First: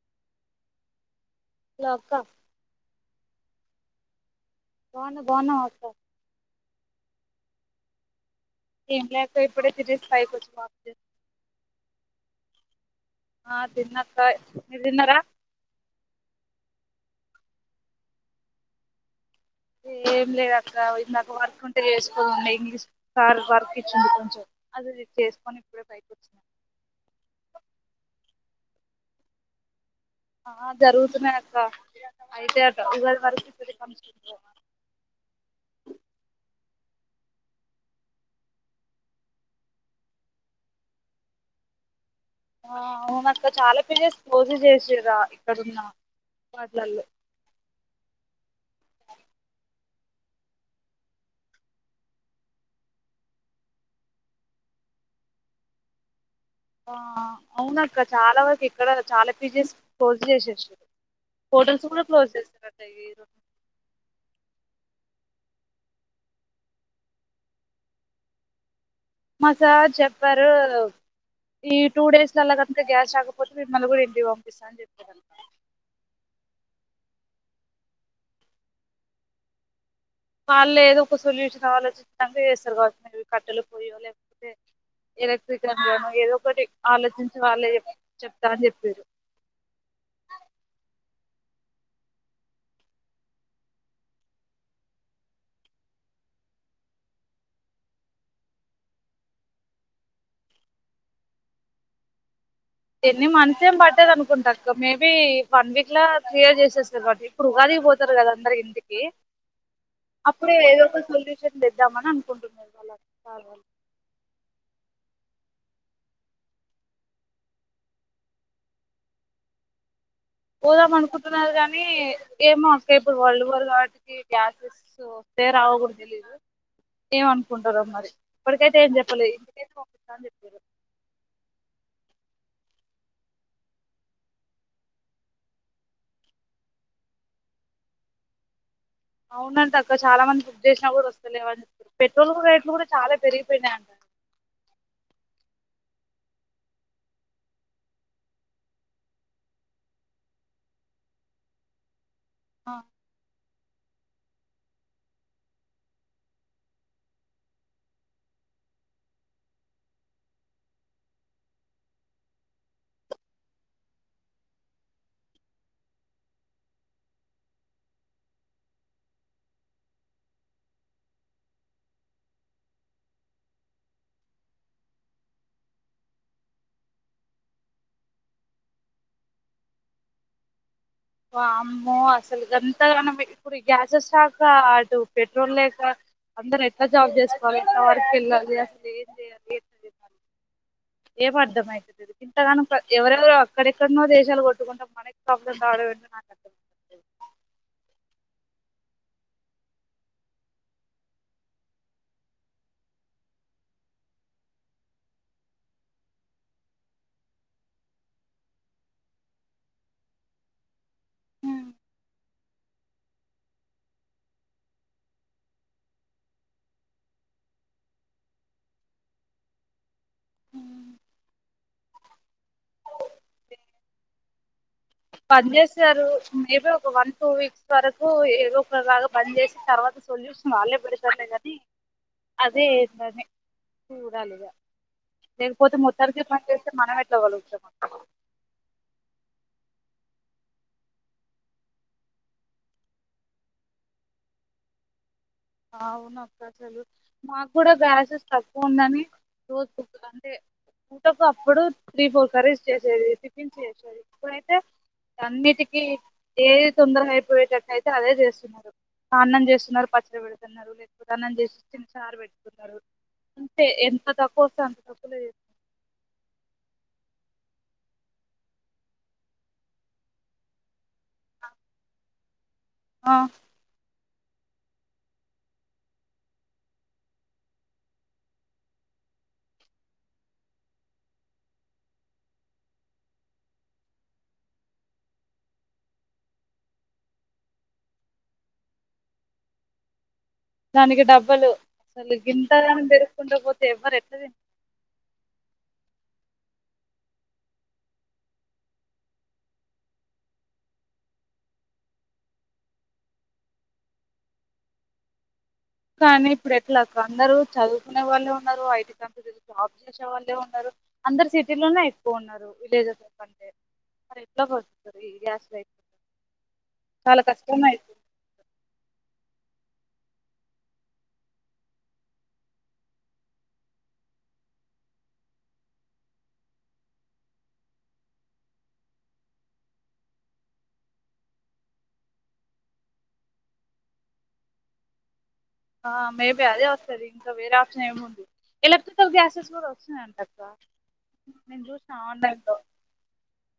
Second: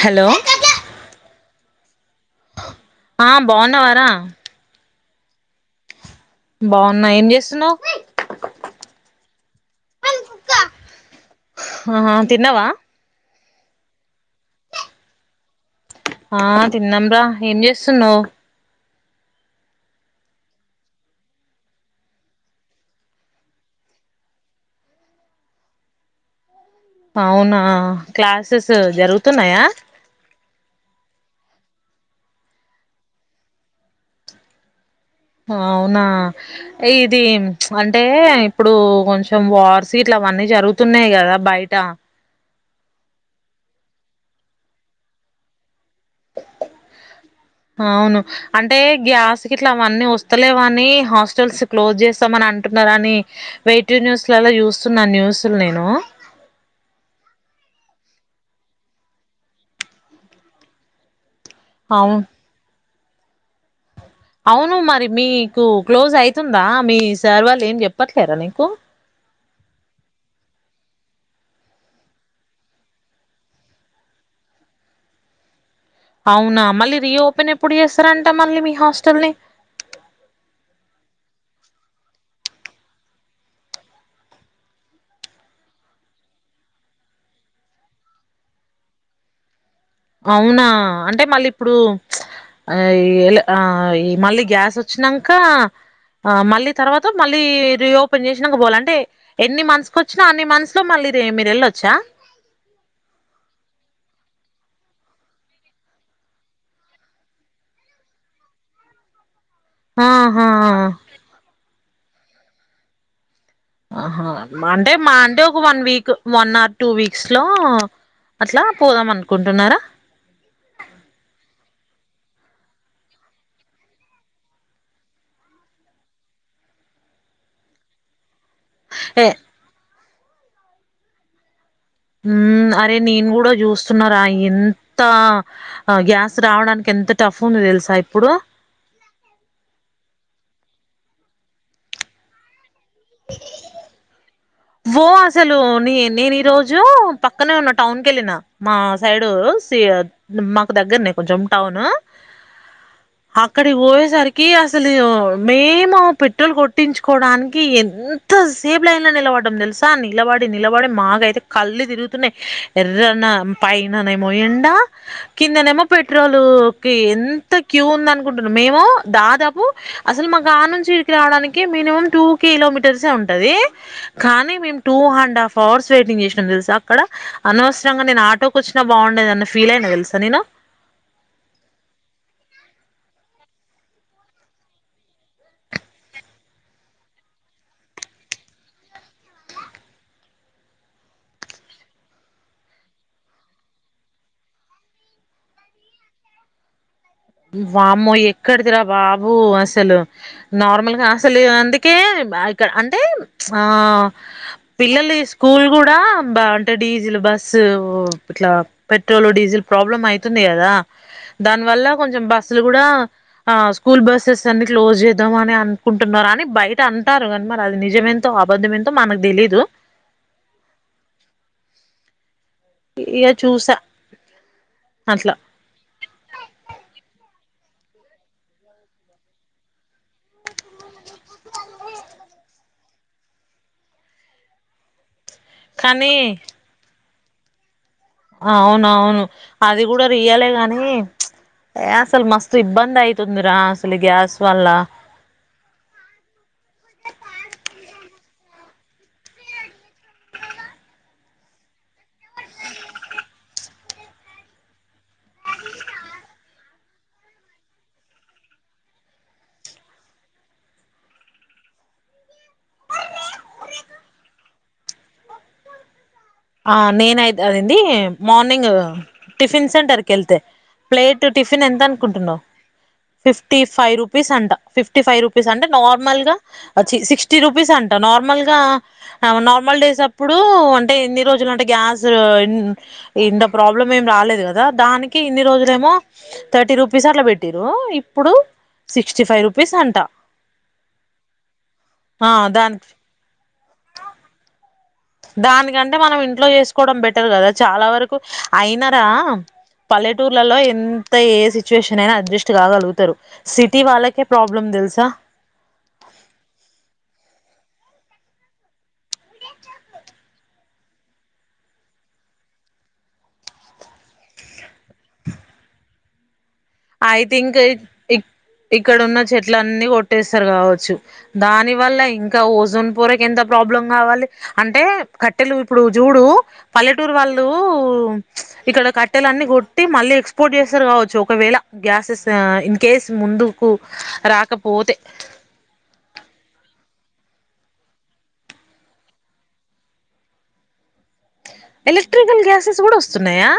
Hello లో క్కా ఆ బాగున్నావరా బాన్నా బాన్నావా అక్క బావున్నా యేం జేస్సున్నవ్ సో ఇప్పుడే తిటిన్ హా తిన్నవా ఆ తిన్నక్కా మీర్ దిన్నర ఆ తిన్నాం రా యేం జేస్సున్నవ్ ఏం లేదు అక్క ఇందాక వర్క్ ఉంటే చేసుకోండె ఇంగ్లీష్ సార్ వర్క్ ఇచ్చిండు కొంచెం అది చేసుకొని ఇప్పుడే పైకి వచ్చినా అవునా క్లాసెస్ జరుగుతున్నాయా ఆ జరుగుతున్నయ్ అక్క అయితే అట్ట ఉగాది వరకు [unintelligible] అవునా ఇది ప్చ్ అంటే ఇప్పుడు కొంచం వార్స్ ఇట్ల అవన్నీ జరుగుతున్నాయి గదా బైట. ఆ అవునక్క చాలా పీజెస్ క్లోజ్ చేసిర్రా ఇక్కడున్న వాటిలల్లో అవును అంటే గ్యాస్ గిట్లా అన్నీ వస్తలేవాని హాస్టల్స్ క్లోజ్ జేస్తమని అంటున్నరని, వే టూ న్యూస్ లల్లో చూస్తున్నా న్యూస్ లు నేను. ఆ అవును అక్క చాలా వరకు ఇక్కడ చాలా పీజెస్ క్లోజ్ చేసేసిర్రు హోటల్స్ కూడా అవును క్లోజ్ తె ఇరు అవును మరి మీకు క్లోజ్ అయితుందా, మీ సార్ వాళ్లు ఏం జెప్పట్లేరా నీకు మా సార్ చెప్పారు ఈ టూ డేస్ లల్లో గనుక గ్యాస్ రాకపోతే మిమ్మల్ని కూడా ఇంటికి పంపిస్సా అని చెప్పిర్రంటా, అవునా మళ్ళీ రీఓపెన్ ఎప్పుడు చేస్తరంట మళ్ళీ మీ హాస్టల్ ని వాళ్ళే ఏదో ఒక సొల్యూషన్ ఆలోచిచినంక ఏస్సరు కావా [unintelligible] వి కట్టెలు పొయ్యో లేకపోతే ఎలక్ట్రికన్ గనొ ఏదో ఒకటి ఆలోచించి వాళ్ళే చెప్తా అని చెప్పిర్రు. అవునా అంటే మళ్ళీ ఇప్పుడు ప్చ్ ఆ ఇ యల్ ఆ ఈ మళ్ళీ గ్యాస్ వచ్చినాంక, ఆ మళ్ళీ తర్వాత మళ్ళీ రీఓపెన్ చేసినాంక పోవాల అంటే ఎన్ని మంత్స్ కొచ్చినా అన్ని మంత్స్ లో మళ్ళీ రి మీరు వెళ్ళొచ్చా. ఎన్ని మంత్స్ యేం బట్టదు అనుకుంటా అక్క మేబీ వన్ వీక్ లో క్లియర్ చేసేస్తారు, గావట్టి ఇప్పుడు ఉగాదికి వోతారు గదా అందరు ఇంటికి. ఆహా అప్పుడే ఏదో ఒక సొల్యూషన్ చేద్దామని అను కుంటున్నారు మళ్ళ సార్ వాళ్ళు మాంటే మహ అంటే ఒక వన్ వీక్ మొన్న టూ వీక్స్ లో అట్లా పోదాం అనుకుంటున్నారా, పోదాం అనుకుంటున్నారు గానీ ఏమో అక్క ఇప్పుడు వల్డ్ వోర్ కావటికి గ్యాసెస్ వస్తే రావుకూడ తెలీయదు ఏమనుకుంటారో మరి, ఇప్పటికైతే ఏం ఏ చెప్పలే ఇంటికైతే వంపి స్తాన్ జెప్పిర్రు మ్మ్ అరే నేను కూడా చూస్తున్నారా యేంత గ్యాస్ రావడానికి ఎంత టఫ్ ఉంది తెలుసా ఇప్పుడు. అవును అంట అక్క చాలా మంది బుక్ జేసినా కూడా వస్తలేవనీ జెప్పిర్రు. పెట్రోల్ కు రేట్లు గూడి, చాలా పెరిగిపోయినయ్ అంట నేన్ నేను ఈ రోజు పక్కనే ఉన్న టౌన్ కెళ్ళిన మా సైడు సీ ఎ మాకు దగ్గరనే కొంచెం టౌను. అక్కడికి బోయే సరి కి అసలు మేము పెట్రోల్ కొట్టించుకోవడానికి ఎమ్ ఎంత సేప్ లైన్ లో నిలబడ్డం తెలుసా నిలబడి నిలబడి మాగైెయితే కళ్ళు తిరుగుతున్నాయి, ఎర్రనా పైననేమో ఎండ కిందనేమో పెట్రోల్ కి ఎంత క్యూ ఉంది అనుకుంటున్నాం. మేము దాదాపు అసలు మా గా నుంచి ఇడికి రావడానికి మినిమం టూ కిలోమీ తెలిసే ఉంటది కానీ మేము two and half hours waiting చేసినాం తెలుసా, అక్కడ అనవసరంగా నేను ఆటోకి వచ్చినా బాగుండేది అన్న ఫీల్ అయినా తెలుసా నేను. వామ్మో అసలు గంతగానం ఇప్పుడు గ్యాసెస్ రాక అటు పెట్రోల్ లేక అందరు ఎట్లా జాబ్ చేసుకోవాలి, ఎట్లా వర్క్ వెళ్ళాలి అసలు ఏం చేయాలి, [unintelligible] ఏమి అర్థమయితది ఇంతగానంక ఎవరెవరు అక్కడెక్కడనో దేశాలు కొట్టుకుంట మనకి ప్రాబ్లం రావడమేంటో నాకు అర్థమయితలేదు. వామ్మో ఎక్కడిదిరా బాబు అసలు నార్మల్గా అసలు అందుకే ఇగ అంటే ప్చ్ ఆ పిల్లల్లి స్కూల్ కూడా అంటే డీజిల్ బస్సు ఇట్లా పెట్రోల్ డీజిల్ ప్రాబ్లం అయితుంది కదా, ఉమ్ దానివల్ల కొంచం బస్సులు కూడా ఆ స్కూల్ బస్సెస్ అన్ని క్లోజ్ చేద్దాం అని అనుకుంటున్నారు అని బయట అంటారు. కానీ మరి అది నిజం ఏంతో అబద్ధం ఏంతో మనకు దెలీదు. ఈరోజు చూసా అట్లా పని చేసారు మేబి ఒక వన్ టూ వీక్స్ వరకు ఏదో ఒకలాగా బంద్ చేసి తర్వాత సొల్యూషన్ వాళ్ళే పడి ఒకె అదే ఏంటని చూడాలిగా లేకపోతే కానీ మొత్తానికి పని చేస్తే మనం పగులతాది అవునవును అది కూడా రియలే గాని ఏ అసలు మస్తు ఇబ్బంది అయితుందిరా అసలు గ్యాస్ వల్ల అ అవునుక్క అసలు మాకు కూడా గ్యాస్ తక్కువ ఉందని అంటే పూటకు అప్పుడు త్రీ ఫోర్ కర్రీస్ చేసేది టిఫిన్స్ చేసేది ఇప్పుడైతే అన్నిటికి ఏది తొందరగ అయిపోయేటట్టు అయితే అదే చేస్తున్నారు అన్నం చేస్తున్నారు పచ్చడి పెడి తున్నారు లేకపోతే అన్నం చేసి చిన్న చార్ పెట్టుకున్నారు అంటే ఎంత తక్కువ వస్తే అంత తక్కువలో చే ఆ నేనయి అదేంది మార్నింగ్ టిఫిన్ సెంటర్ క వెళ్తే ప్లేట్ టిఫిన్ ఎంత అనుకుంటున్నావు ఆ ఫిఫ్టీ ఫైవ్ రూ పీస్ అంట ఫిఫ్టీ ఫైవ్ రూపీస్ అంట నార్మల్ గా సిక్స్టీ రూపీస్ అంట నార్మల్ గా నార్మల్ డేస్ అప్పుడు అంటే ఎన్ని న్ని రోజులు అంటే గ్యాస్ ఇంత ప్రాబ్లం ఏం రాలేదు కదా దానికి ఇన్ని రోజులు ఏమో థర్టీ రూపీస్ అట్లా పెట్టిరు ఇప్పుడు సిక్స్టీ ఫైవ్ రూపీస్ అంట దానికి డబలు అసలు ఆ గింతరానా దానికి పెరుక్కుంటూ పోతే ఎవ్వరు ఎట్ల దానికంటే మనం ఇంట్లో చేసుకోవడం బెటర్ కదా చాలా వరకు అయినరా పల్లెటూర్లలో ఎంత ఏ సిచ్యువేషన్ అయినా అడ్జస్ట్ కాగలుగుతారు సిటీ వాళ్ళకే ప్రాబ్లమ్ తెలుసా నే వాళ్ళే ఉన్నారు ఐటీ కంపెనిలో జాబ్ చేసే వాళ్ళే ఉన్నారు అందరు సిటీలోనే ఎక్కువ ఉన్నారు విలేజస్ కంటే ఎట్ల బతుకుతారు ఏరియాస్ లో అయితే ఐ థింక్ ఇక్కడ ఉన్న చెట్ చెట్లన్నీ కొట్టేస్తారు కావచ్చు దాని వల్ల ఇంకా ఓజోన్ పూరకు ఎంత ప్రాబ్లం కావాలి అంటే కట్టెలు ఇప్పుడు చూడు పల్లెటూరు వాళ్ళు ఇక్కడ కట్టెలు అన్ని కొట్టి మళ్ళీ ఎక్స్పోర్ట్ చేస్తారు కావచ్చు ఒకవేళ గ్యాసెస్ ఇన్ కేస్ ముందుకు రాకపోతే ఆ మేబీ అదే వస్తది ఇంకా వేరే ఆప్షన్ ఏమి ఉంది ఎలక్ట్రికల్ గ్యాసెస్ కూడా వచ్చన్నాయి అంటక్క నేను చూసినా ఎలక్ట్రికల్ ఆన్లైన్ లో గ్యాసెస్ కూడా వస్తున్నాయా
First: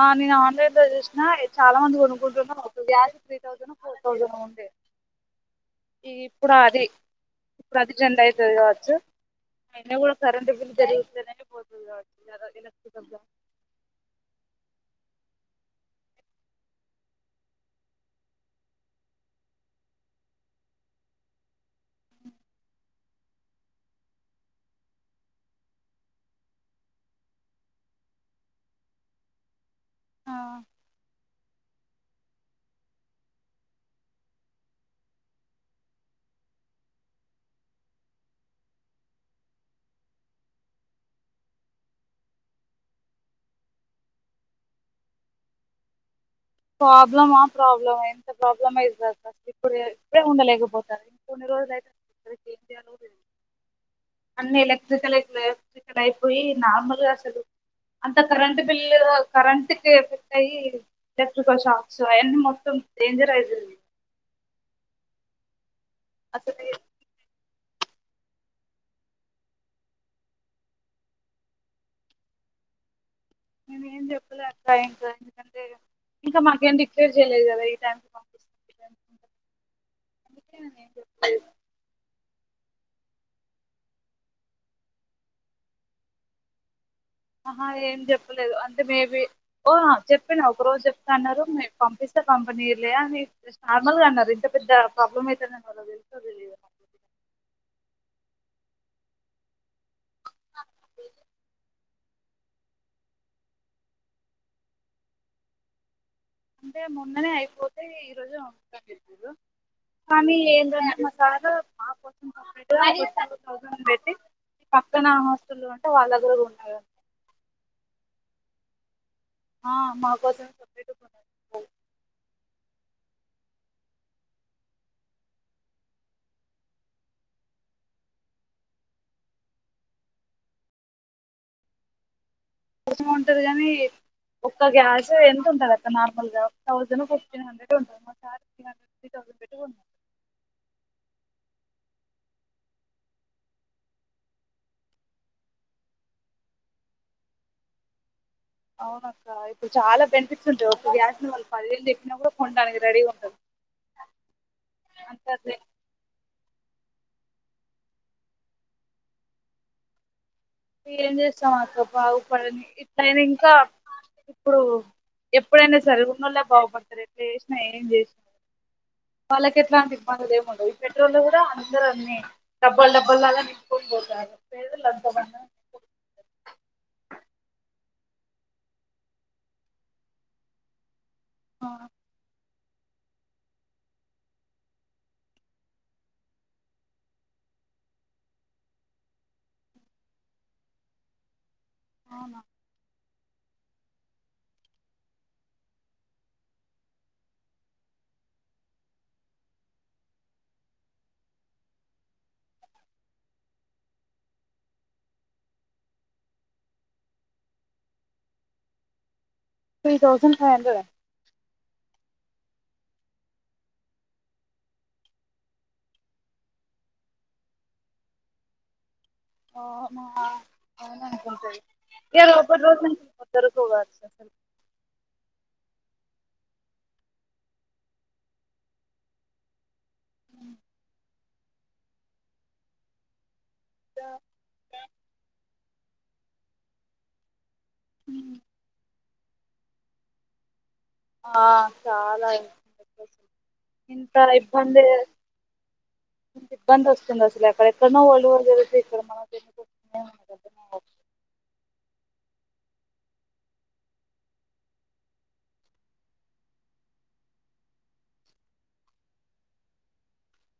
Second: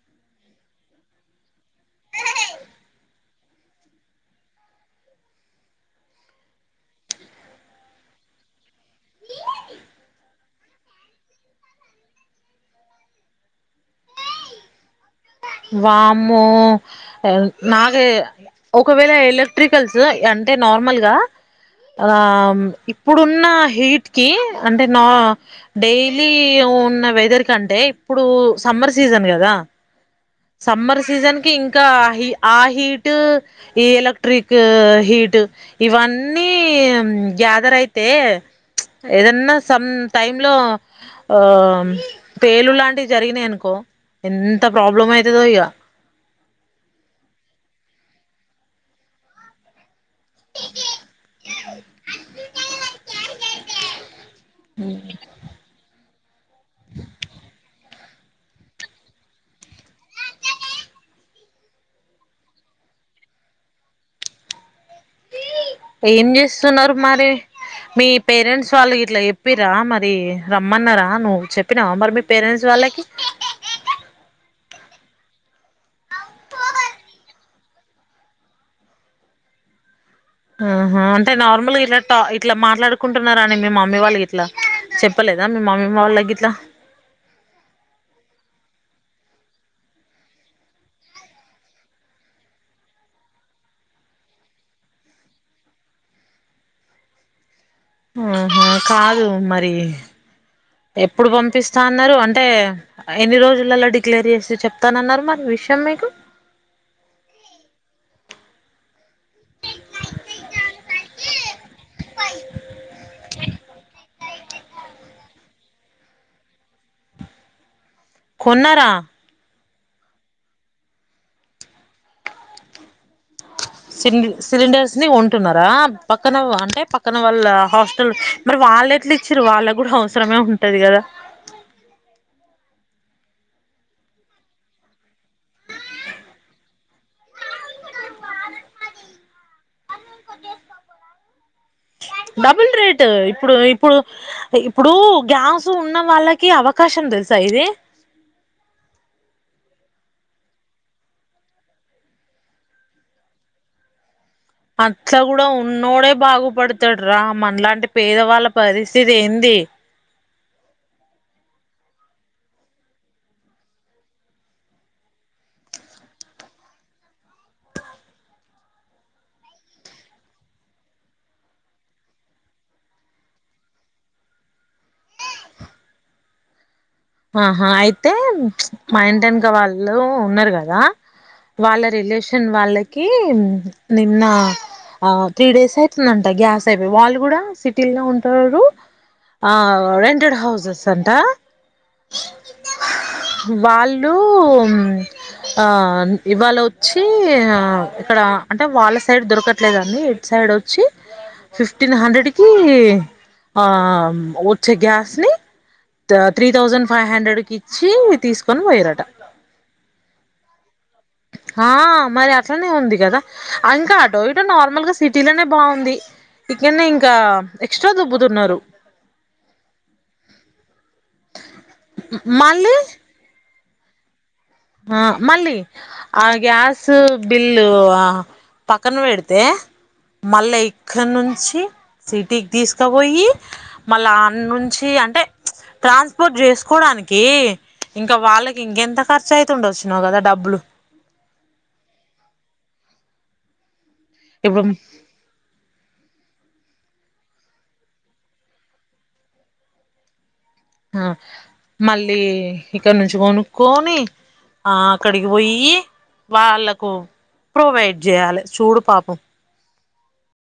ఆ నేను ఆన్లైన్ చూస నా చాలా మంది కొనుకుంటున్నారు ఒక gas three thousand four thousand ఉండే ఈ ఇప్పుడు అది ఇప్పుడు అది ట్రెండ్ అయితది కావచ్చు అన్న కూడా కరెంట్ బిల్ జరిగుతునే పోతుంది కావచ్చుద ఎలక్ట్రిక వామ్మో నాగ ఒకవేళ ఎలక్ట్రికల్స్ అంటే నార్మల్గా ఆ ఇప్పుడున్న హీట్ కి అంటే న డైలీ ఉన్న వెదర్ కి అంటే ఇప్పుడు సమ్మర్ సీజన్ కదా సమ్మర్ సీజన్ కి ఇంకా ఆ హీట్ ఈ ఎలక్ట్రిక్ హీట్ ఇవన్నీ గ్యాదర్ అయితే ఏదన్నా సమ్ టైమ్ లో ఆ పేలు లాంటివి జరిగినాయినుకో ఎంత ప్రాబ్లం అయి ఇయ ప్రాబ్లమా ప్రాబ్లమ్ ఎంత ప్రాబ్లమ్ అయితది ఇప్పు ఇప్పుడే ఉండలేకపోతారు ఇంకొన్ని రోజులు అయితే ఏం చేయాలో కూడా తెలీదు అన్న ఎలక్ట్రికల్ ఎలక్ట్రికల్ అయి పోయి నార్మల్గా అసలు అంత కరెంట్ బిల్లు కరెంట్ పెరుగుతాయి [unintelligible] అవన్ని మొత్తం డేంజర్ అయితది ఏం చేస్తున్నారు మరి మీ పేరెంట్స్ వాళ్ళకి ఇట్లా చెప్పిరా మరి రమ్మన్నార నువ్వు చెప్పినావా మరి మీ పేరెంట్స్ వాళ్ళకి నేను ఏం చెప్పలే అట్లా ఇంకా ఎందుకంటే ఇంకా మాకేం డిక్లేర్ చేయలేదు కదా ఈ టైంకి పంపిస్తాం ఆహా అంటే నార్మల్గా ఇలా ఇట్లా మాట్లాడుకుంటున్నారని మీ మమ్మీ వాళ్ళకి ఇట్లా చెప్పలేదా మీ మమ్మీ వాళ్ళకి ఇట్లా అహా ఏం చెప్పలేదు అంటే మే బీ, ఓహ్ అది చెప్పిండు ఒక రోజు చెప్తా అన్నరు మీరు పంపిస్తే పంపనీలే అని జస్ట్ నార్మల్గా అన్నరు. ఇంత పెద్ద ప్రాబ్లం అయితదనీ వాళ్ళకు తెలుసో తెలీదో. ఆహా, కాదు మరీ ఎప్పుడు పంపిస్తా అన్నరు? అంటే, ఎన్ని రోజులలో డిక్లేర్ చేసి చెప్తానన్నారు మరి విషయం మీకు? అంటే మొన్ననే అయిపోతే, ఈ రోజు [unintelligible] అని చెప్పిన్రు. స్వామి ఏంద్ర మసారు మాకోసం [unintelligible] టూ తౌసండ్ పెట్టీ పక్కన హాస్టల్ అంటే, వాళ్ళ దగ్గరగా గుడ ఉండాలిగద? కొన్నరా? ఆ, మాకోసమే సెపరేట్గా కొన్నరు [unintelligible] సిండి సిలిండర్స్ ని కొంటున్నరా? పక్కన వ అంటే పక్కన వాళ్ళ హాస్టల్, మరి వాళ్ళు ఎట్ల ఇచ్చిర్రు? వాళ్ళక్కూడ అవసరమే ఉంటది కదా? అవసరం ఉంటది గని, ఒక్క గ్యాసే ఎంతుంటదక్క నార్మల్ గా? తౌసండో, ఫిఫ్టీన్ హౌండ్రెడో ఉంటది. మా సార్ ఫిఫ్టీన్ హండ్రెడో, త్రీ తౌసండో పెట్టి కొన్నడు. డబుల్ రేట్, ఇప్పుడు, ఇప్పుడు, ఇప్పుడూ గ్యాస్ ఉన్న వాళ్ళకి అవకాశం తెలుసా ఇది? అవున అక్క, ఇప్పుడు చాలా బెనిఫిట్స్ ఉంటయి. ఒక గ్యాస్ ని వాళ్ళు పదివేలు చెప్పినా కూడా, కొనడానికి రెడీగా ఉంటదు. అట్ల కూడా ఉన్నోడే బాగుప్ పడుతడు రా, మనలాంటి పేదవాళ్ళ పరిస్థితి ఏంది? ఏం చేస్తాం అక్క బాగుపడని. ఇట్లయినా ఇంకా, ఇప్పుడు ఎప్పుడైనా సరే ఉన్నోల్లే బాగుపడతరు ఎట్లా చేసినా ఏం చేసినకూడ. వాళ్ళకి ఎట్లాంటి బాధలు ఏముండవు, ఈ పెట్రోల్ కూడా అందరు అన్ని డబ్బల్ డబ్బల్ లాగా నింపుకుని పోతార్రు. పేదలు అంత ఆహా అయితే, మా ఇంటెనక వాళ్ళు ఉన్నరు కదా? ఆ, వాళ్ళ రిలేషన్ ను వాళ్ళకి నిన్న ఆ త్రీ డేస్ అయితుందంట గ్యాస్ అయిపోయి, వాళ్ళు కూడా సిటీల్నే ఉంటరు, ఆ రెంటెడ్ హౌసెస్ అంటా. అవునా. వాళ్ళు ఆ ఇవాళ వచ్చి ఆ ఇక్కడ అంటే, వాళ్ళ సైడ్ దొరకట్లేదనీ ఇట్ సైడ్ ఒచ్చి, ఫిఫ్టీన్ హండ్రెడ్ కి ఆ వచ్చే గ్యాస్ ని త్రీ థౌసండ్ ఫైవ్ హండ్రెడ్ కి ఇచ్చి తీసుకని పోయిర్రట. Three thousand five hundred? ఆ, మరి అట్లనే ఉంది కదా. ఇంకా అటో, ఇటో నార్మల్ గా సిటీ లోనే బాగుంది, ఇక్కన్నే ఇంకా ఎక్స్ట్రా దొబ్బుతున్నరు. ఏదో, ఒక్క మళ్ళీ రోజు నింపుకుంటరు. [unintelligible] అసల్ ఆ మళ్ళీ, ఆ గ్యాస్ బిల్లు ఆ పక్కన పెడితే, మళ్ళ ఇక్కడి నుంచి సిటీకి తీసుకపోయి. మళ్ళా ఆన్నుంచి అంటే? ట్రాన్స్పోర్ట్ చేసుకోడానికి. ఇంక ఉమ్ వాళ్ళకి ఇంకెంత? కర్చై తుండొచ్చినవు కదా, డబ్బులు ఆ చాలా ఇంక [unintelligible] ఇంతల ఇప్పుడు ఇబ్బంది ఇబ్బందొస్తుంది అసలు, ఎక్కడ ఎక్కడ్నో ఓళ్ళు జరిగితే ఇక్కడ మనంకెందుకు [unintelligible] నాకర్ధం కాట్లే. ఆ మళ్ళీ ఇక్కడ నుంచి కొనుక్కొని ఆ అక్కడికి పోయి, వాళ్ళకు ప్రొవైడ్ చేయాలె చూడు పాపం.